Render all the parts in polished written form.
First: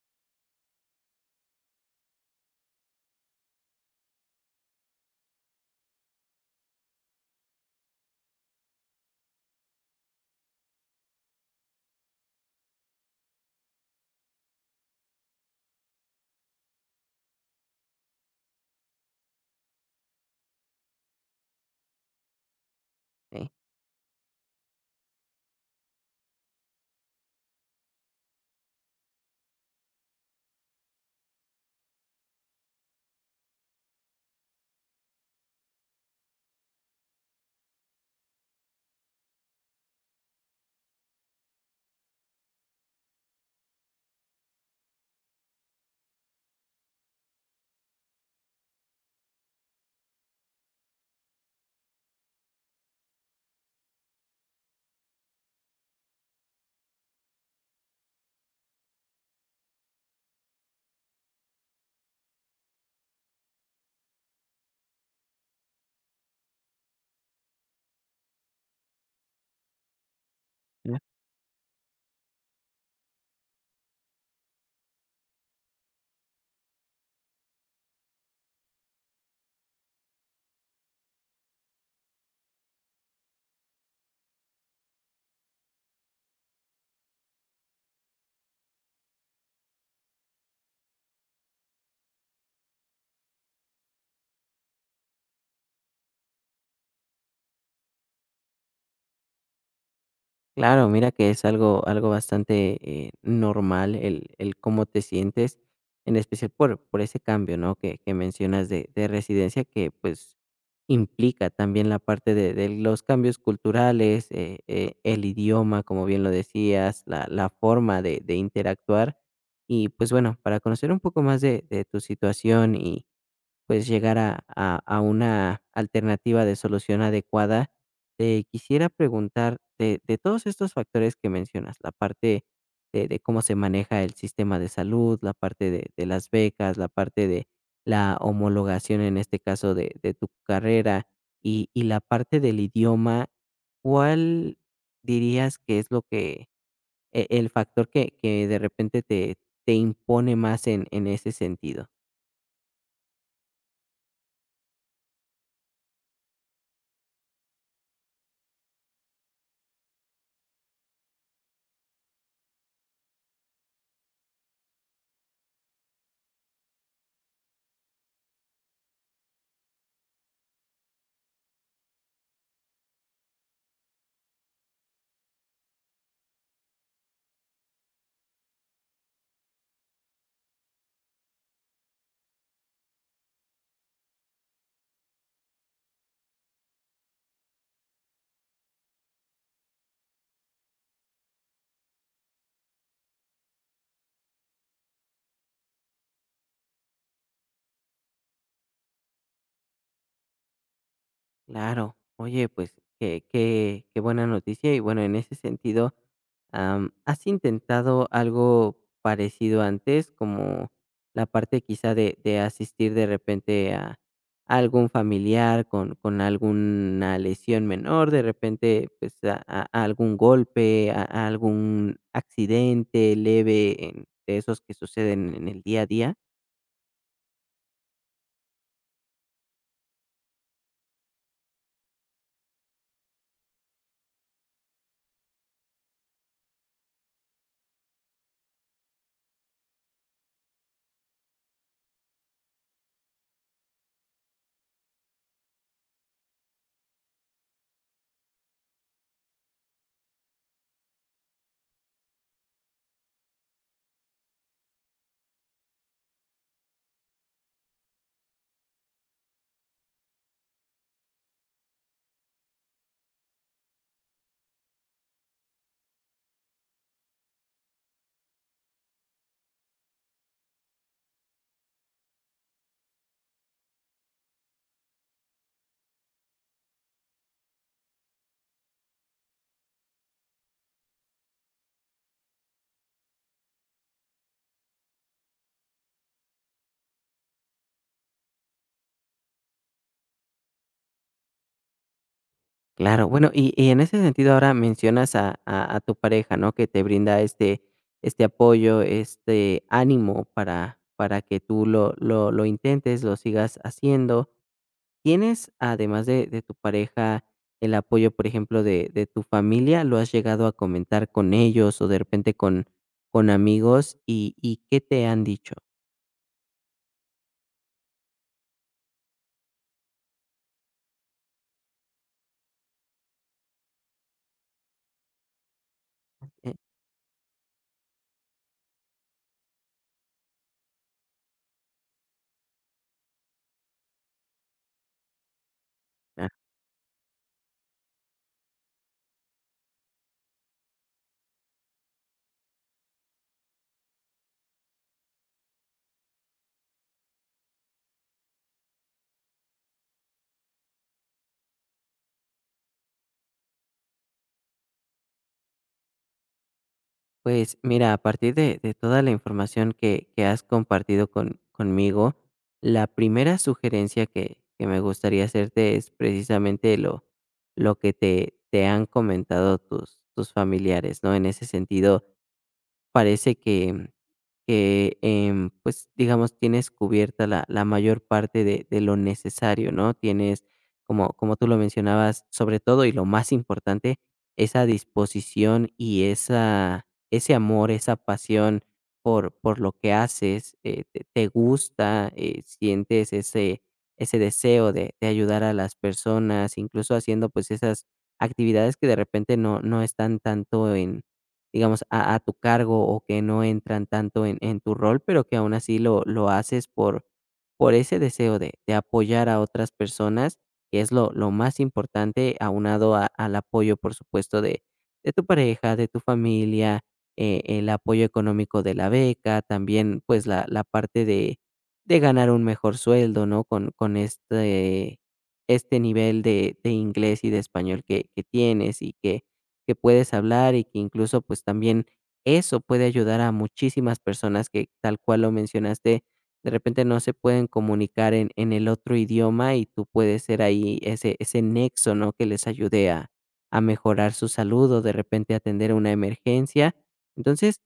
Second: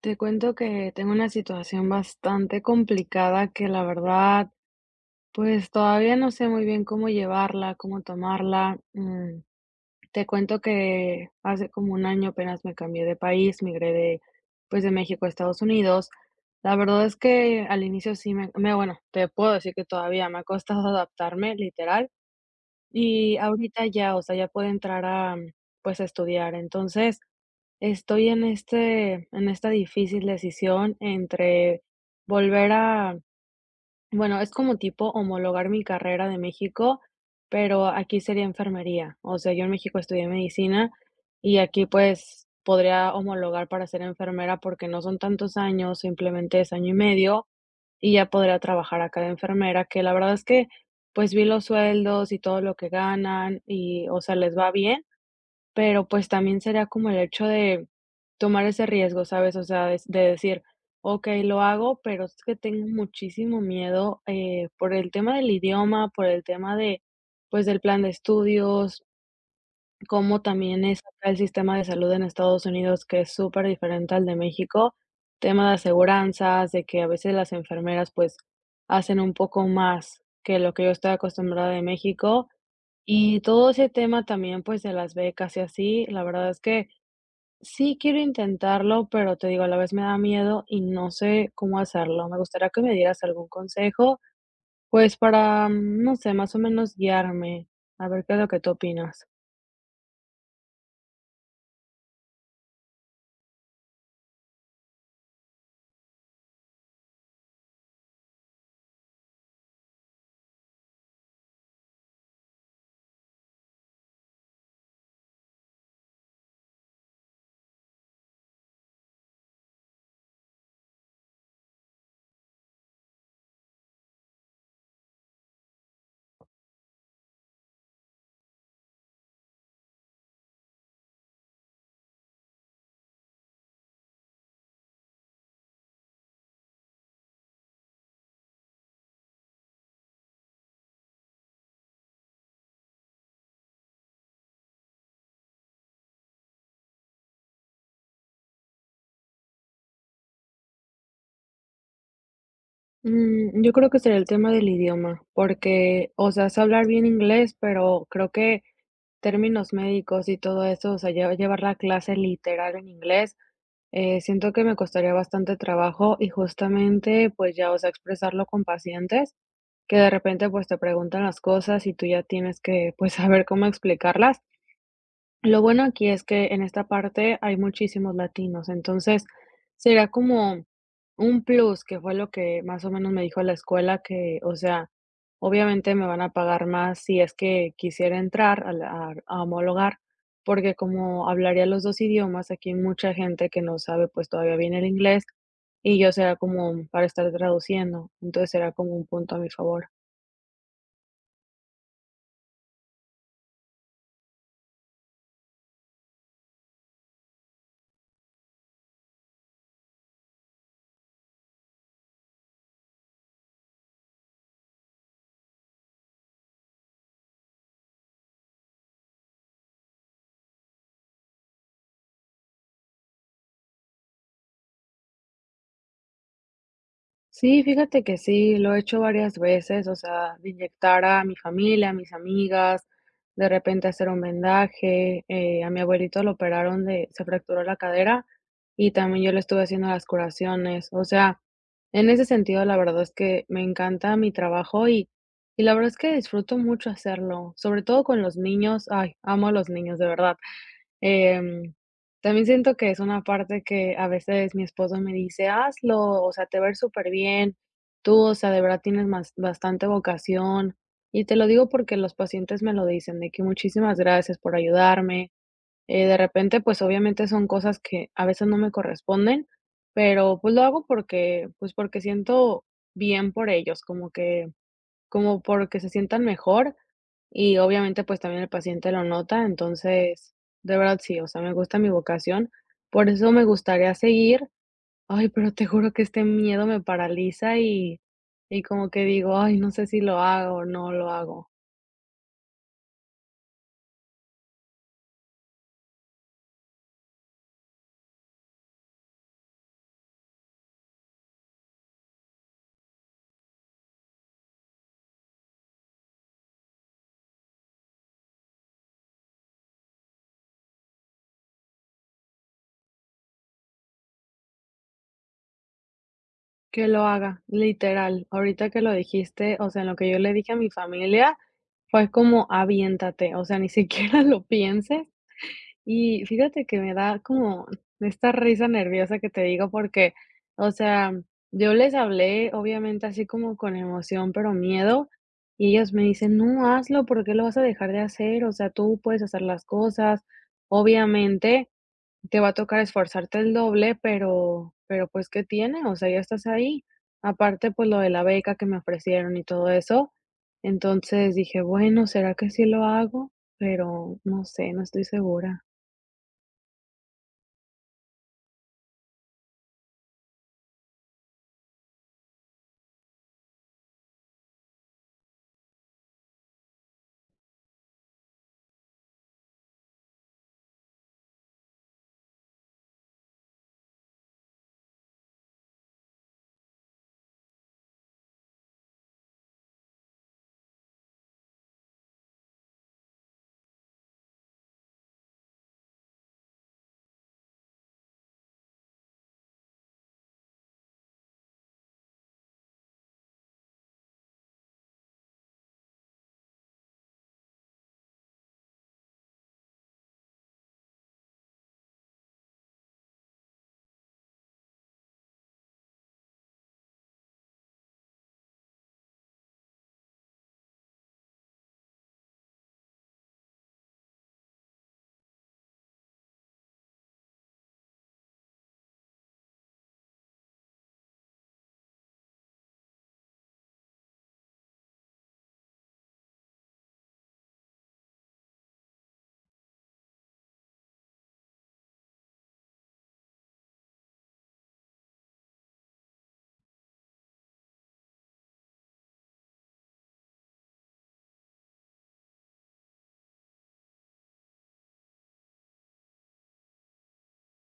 Te cuento que tengo una situación bastante complicada que la verdad, pues todavía no sé muy bien cómo llevarla, cómo tomarla. Te cuento que hace como un año apenas me cambié de país, migré de, pues de México a Estados Unidos. La verdad es que al inicio sí bueno, te puedo decir que todavía me ha costado adaptarme, literal. Y Sí, ahorita ya, o sea, ya puedo entrar a, pues a estudiar. Entonces, estoy en esta difícil decisión entre volver a, bueno, es como tipo homologar mi carrera de México, pero aquí sería enfermería. O sea, yo en México estudié medicina y aquí, pues, podría homologar para ser enfermera porque no son tantos años, simplemente es año y medio, y ya podría trabajar acá de enfermera, que la verdad es que, pues, vi los sueldos y todo lo que ganan y, o sea, les va bien. Pero, pues, también sería como el hecho de tomar ese riesgo, ¿sabes? O sea, de decir: "Okey, lo hago, pero es que tengo muchísimo miedo, por el tema del idioma, por el tema de, pues, del plan de estudios", cómo también cla es acá el sistema de salud en Estados Unidos, que es súper diferente al de México, tema de aseguranzas, de que a veces las enfermeras, pues, hacen un poco más que lo que yo estoy acostumbrada de México, y todo ese tema también, pues, de las becas y así. La verdad es que sí quiero intentarlo, pero te digo, a la vez me da miedo y no sé cómo hacerlo. Me gustaría que me dieras algún consejo, pues, para, no sé, más o menos guiarme, a ver qué es lo que tú opinas. claro, mira que es algo bastante, normal el cómo te sientes, en especial por ese cambio, ¿no?, que mencionas de residencia que, pues, implica también la parte de los cambios culturales, el idioma, como bien lo decías, la forma de interactuar. Y, pues, bueno, para conocer un poco más de tu situación y pues llegar a, a una alternativa de solución adecuada. Te quisiera preguntar de todos estos factores que mencionas, la parte de cómo se maneja el sistema de salud, la parte de las becas, la parte de la homologación en este caso de tu carrera y la parte del idioma, ¿cuál dirías que es lo que, el factor que de repente te, te impone más en ese sentido? Yo creo que sería el tema del idioma, porque, o sea, sé hablar bien inglés, pero creo que términos médicos y todo eso, o sea, llevar la clase literal en inglés. Siento que me costaría bastante trabajo y justamente, pues ya, o sea, expresarlo con pacientes que de repente, pues te preguntan las cosas y tú ya tienes que, pues, saber cómo explicarlas. Lo bueno aquí es que en esta parte hay muchísimos latinos, entonces será como un plus, que fue lo que más o menos me dijo la escuela que, o sea, obviamente me van a pagar más si es que quisiera entrar a a homologar, porque como hablaría los dos idiomas, aquí hay mucha gente que no sabe pues todavía bien el inglés y yo será como para estar traduciendo, entonces será como un punto a mi favor. Claro. Oye, pues, qué buena noticia. Y bueno, en ese sentido, ¿has intentado algo parecido antes? Como la parte quizá de asistir de repente a algún familiar con alguna lesión menor, de repente, pues, a a algún golpe, a algún accidente leve en de esos que suceden en el día a día. Sí, fíjate que sí, lo he hecho varias veces, o sea, de inyectar a mi familia, a mis amigas, de repente hacer un vendaje, a mi abuelito lo operaron de, se fracturó la cadera y también yo le estuve haciendo las curaciones. O sea, en ese sentido la verdad es que me encanta mi trabajo y la verdad es que disfruto mucho hacerlo, sobre todo con los niños, ay, amo a los niños, de verdad. Em, También siento que es una parte que a veces mi esposo me dice: "Hazlo, o sea, te va súper bien. Tú, o sea, de verdad tienes más bastante vocación". Y te lo digo porque los pacientes me lo dicen, de que: "Muchísimas gracias por ayudarme". De repente, pues, obviamente son cosas que a veces no me corresponden, pero, pues, lo hago porque, pues, porque siento bien por ellos, como que como porque se sientan mejor y obviamente, pues, también el paciente lo nota. Entonces, de verdad sí, o sea, me gusta mi vocación, por eso me gustaría seguir. Ay, pero te juro que este miedo me paraliza y como que digo: "Ay, no sé si lo hago o no lo hago". Claro, bueno, y en ese sentido ahora mencionas a a tu pareja, ¿no? Que te brinda este apoyo, este ánimo para que tú lo intentes, lo sigas haciendo. ¿Tienes, además de tu pareja, el apoyo, por ejemplo, de tu familia? ¿Lo has llegado a comentar con ellos o de repente con amigos? ¿Y qué te han dicho? Que lo haga, literal. Ahorita que lo dijiste, o sea, en lo que yo le dije a mi familia fue como: "Aviéntate, o sea, ni siquiera lo pienses". Y Eh, fíjate que me da como esta risa nerviosa que te digo porque, o sea, yo les hablé, obviamente, así como con emoción, pero miedo, y ellos me ah. dicen: "No, hazlo, ¿por qué lo vas a dejar de hacer? O sea, tú puedes hacer las cosas. Obviamente, te va a tocar esforzarte el doble, pero, pues, ¿qué tiene? O sea, ya estás ahí". Aparte, pues, lo de la beca que me ofrecieron y todo eso. Entonces dije: "Bueno, ¿será que sí lo hago?". Pero no sé, no estoy segura. Pues mira, a partir de toda la información que has compartido con, conmigo, la primera sugerencia que me gustaría hacerte es precisamente lo que te han comentado tus, tus familiares, ¿no? En ese sentido, parece que pues, digamos, tienes cubierta la, la mayor parte de lo necesario, ¿no? Tienes, como, como tú lo mencionabas, sobre todo y lo más importante, esa disposición y esa, ese amor, esa pasión por lo que haces, te, te gusta, sientes ese, ese deseo de ayudar a las personas, incluso haciendo pues esas actividades que de repente no, no están tanto en, digamos, a tu cargo o que no entran tanto en tu rol, pero que aún así lo haces por ese deseo de apoyar a otras personas, que es lo más importante, aunado al apoyo, por supuesto, de tu pareja, de tu familia, el apoyo económico de la beca, también pues la parte de ganar un mejor sueldo, ¿no? Con este, este nivel de inglés y de español que tienes y que puedes hablar y que incluso pues también eso puede ayudar a muchísimas personas que tal cual lo mencionaste, de repente no se pueden comunicar en el otro idioma y tú puedes ser ahí ese, ese nexo, ¿no? Que les ayude a mejorar su salud o de repente atender una emergencia. Entonces,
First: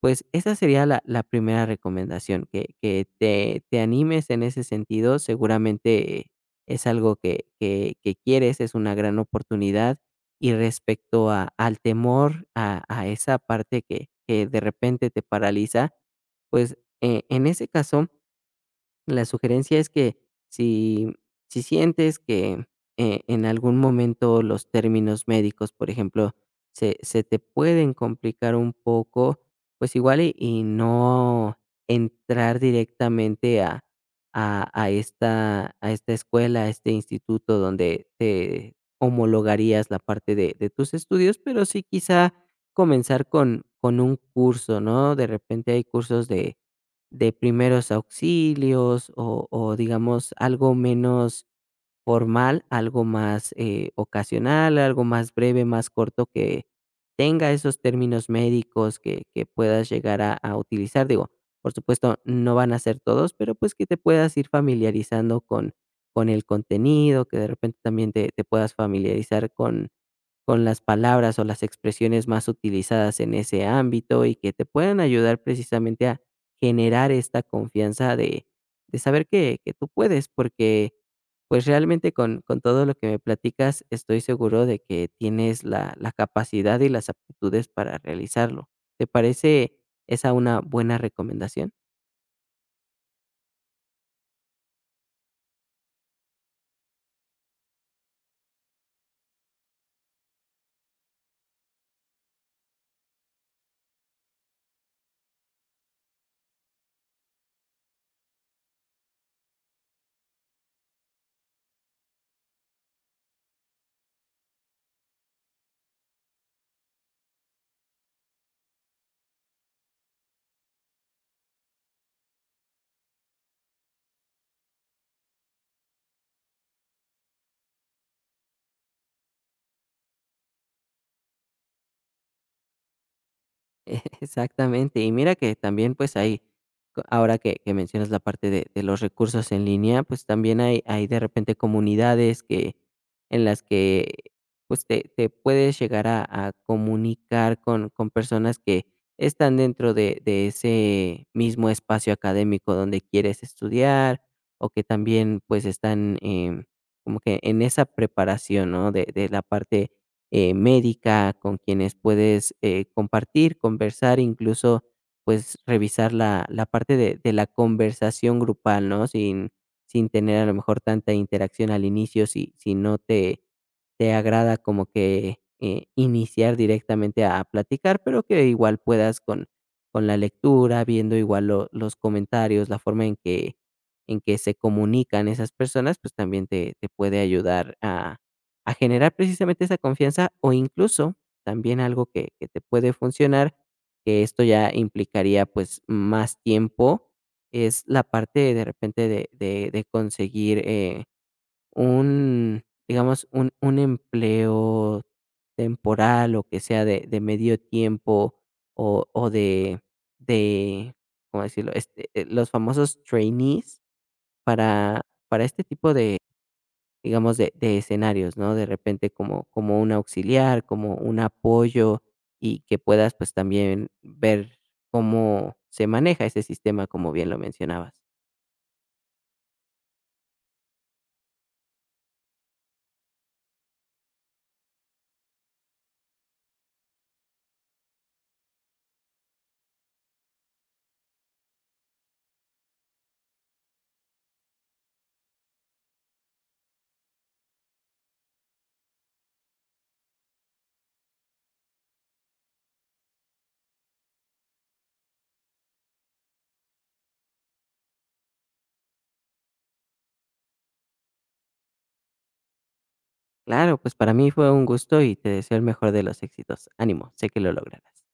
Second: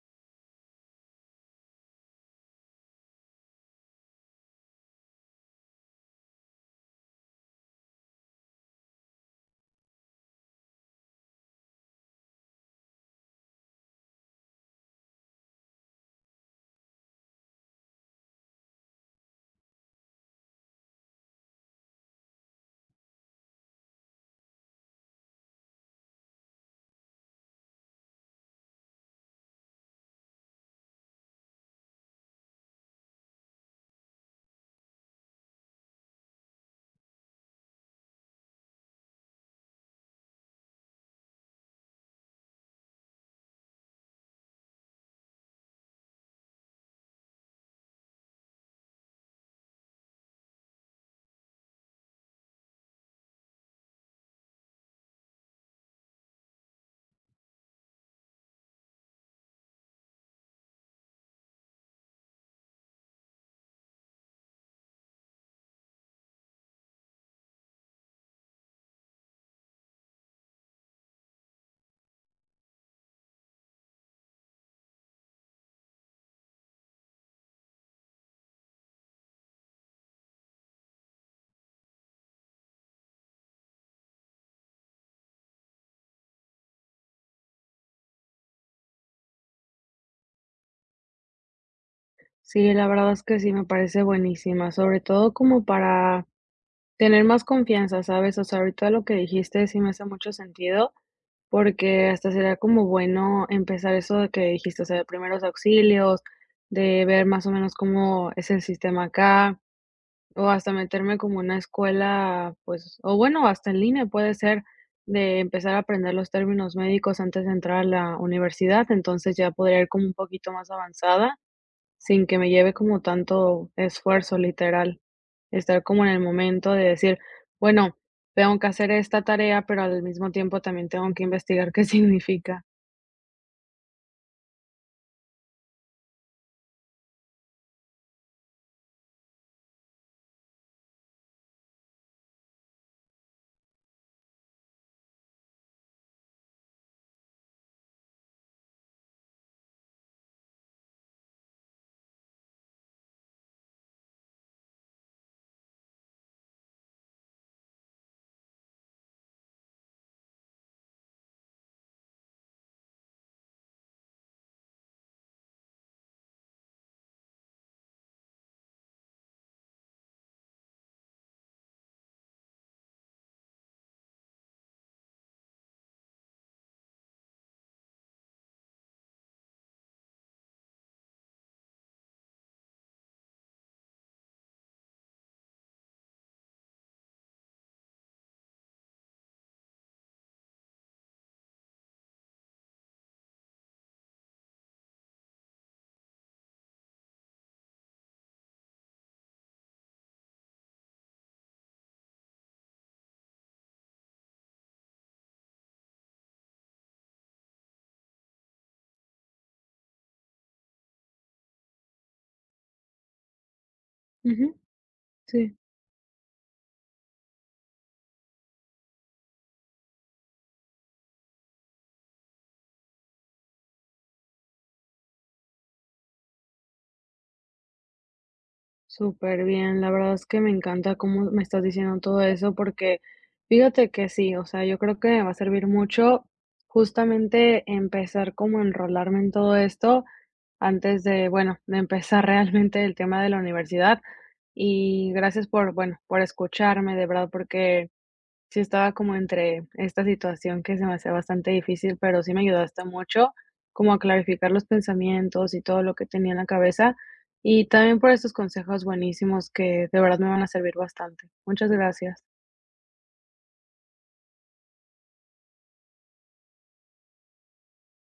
pues esa sería la, la primera recomendación, que te animes en ese sentido. Seguramente es algo que quieres, es una gran oportunidad y respecto a al temor, a esa parte que de repente te paraliza, pues, en ese caso la sugerencia es que si, si sientes que en algún momento los términos médicos, por ejemplo, se te pueden complicar un poco, pues igual y no entrar directamente a esta escuela, a este instituto donde te homologarías la parte de tus estudios, pero sí quizá comenzar con un curso, ¿no? De repente hay cursos de primeros auxilios o digamos algo menos formal, algo más ocasional, algo más breve, más corto que tenga esos términos médicos que puedas llegar a utilizar. Digo, por supuesto, no van a ser todos, pero pues que te puedas ir familiarizando con el contenido, que de repente también te puedas familiarizar con las palabras o las expresiones más utilizadas en ese ámbito y que te puedan ayudar precisamente a generar esta confianza de saber que tú puedes, porque pues realmente con todo lo que me platicas estoy seguro de que tienes la, la capacidad y las aptitudes para realizarlo. ¿Te parece esa una buena recomendación? Sí, la verdad es que sí, me parece buenísima, sobre todo como para tener más confianza, ¿sabes? O sea, ahorita lo que dijiste sí me hace mucho sentido, porque hasta sería como bueno empezar eso de que dijiste, o sea, de primeros auxilios, de ver más o menos cómo es el sistema acá, o hasta meterme como una escuela, pues, o bueno, hasta en línea puede ser, de empezar a aprender los términos médicos antes de entrar a la universidad, entonces ya podría ir como un poquito más avanzada. Sin que me lleve como tanto esfuerzo, literal. Estar como en el momento de decir, bueno, tengo que hacer esta tarea, pero al mismo tiempo también tengo que investigar qué significa. Exactamente. Y mira que también, pues, ahí, ahora que mencionas la parte de los recursos en línea, pues también hay de repente comunidades que, en las que pues te puedes llegar a comunicar con personas que están dentro de ese mismo espacio académico donde quieres estudiar o que también pues están como que en esa preparación, ¿no? De la parte médica, con quienes puedes compartir, conversar, incluso pues revisar la, la parte de la conversación grupal, ¿no? Sin, sin tener a lo mejor tanta interacción al inicio, si, si no te, te agrada como que iniciar directamente a platicar, pero que igual puedas con la lectura, viendo igual los comentarios, la forma en que se comunican esas personas, pues también te puede ayudar a generar precisamente esa confianza o incluso también algo que te puede funcionar, que esto ya implicaría pues más tiempo, es la parte de repente de, de conseguir un, digamos, un empleo temporal o que sea de medio tiempo o de, ¿cómo decirlo? Este, los famosos trainees Ujú, para, para sí, este tipo de, digamos, de escenarios, ¿no? De repente como, como un auxiliar, como un apoyo y que puedas pues también ver cómo se maneja ese sistema, como bien lo mencionabas. súper bien. La verdad es que me encanta cómo me estás diciendo todo eso, porque fíjate que sí, o sea, yo creo que me va a servir mucho justamente empezar como a enrolarme en todo esto antes de, bueno, de empezar realmente el tema de la universidad. Y gracias por, bueno, por escucharme, de verdad, porque sí estaba como entre esta situación que se me hacía bastante difícil, pero sí me ayudaste mucho como a clarificar los pensamientos y todo lo que tenía en la cabeza. Y también por estos consejos buenísimos que de verdad me van a servir bastante. Muchas gracias. Claro, pues para mí fue un gusto y te deseo el mejor de los éxitos. Ánimo, sé que lo lograrás.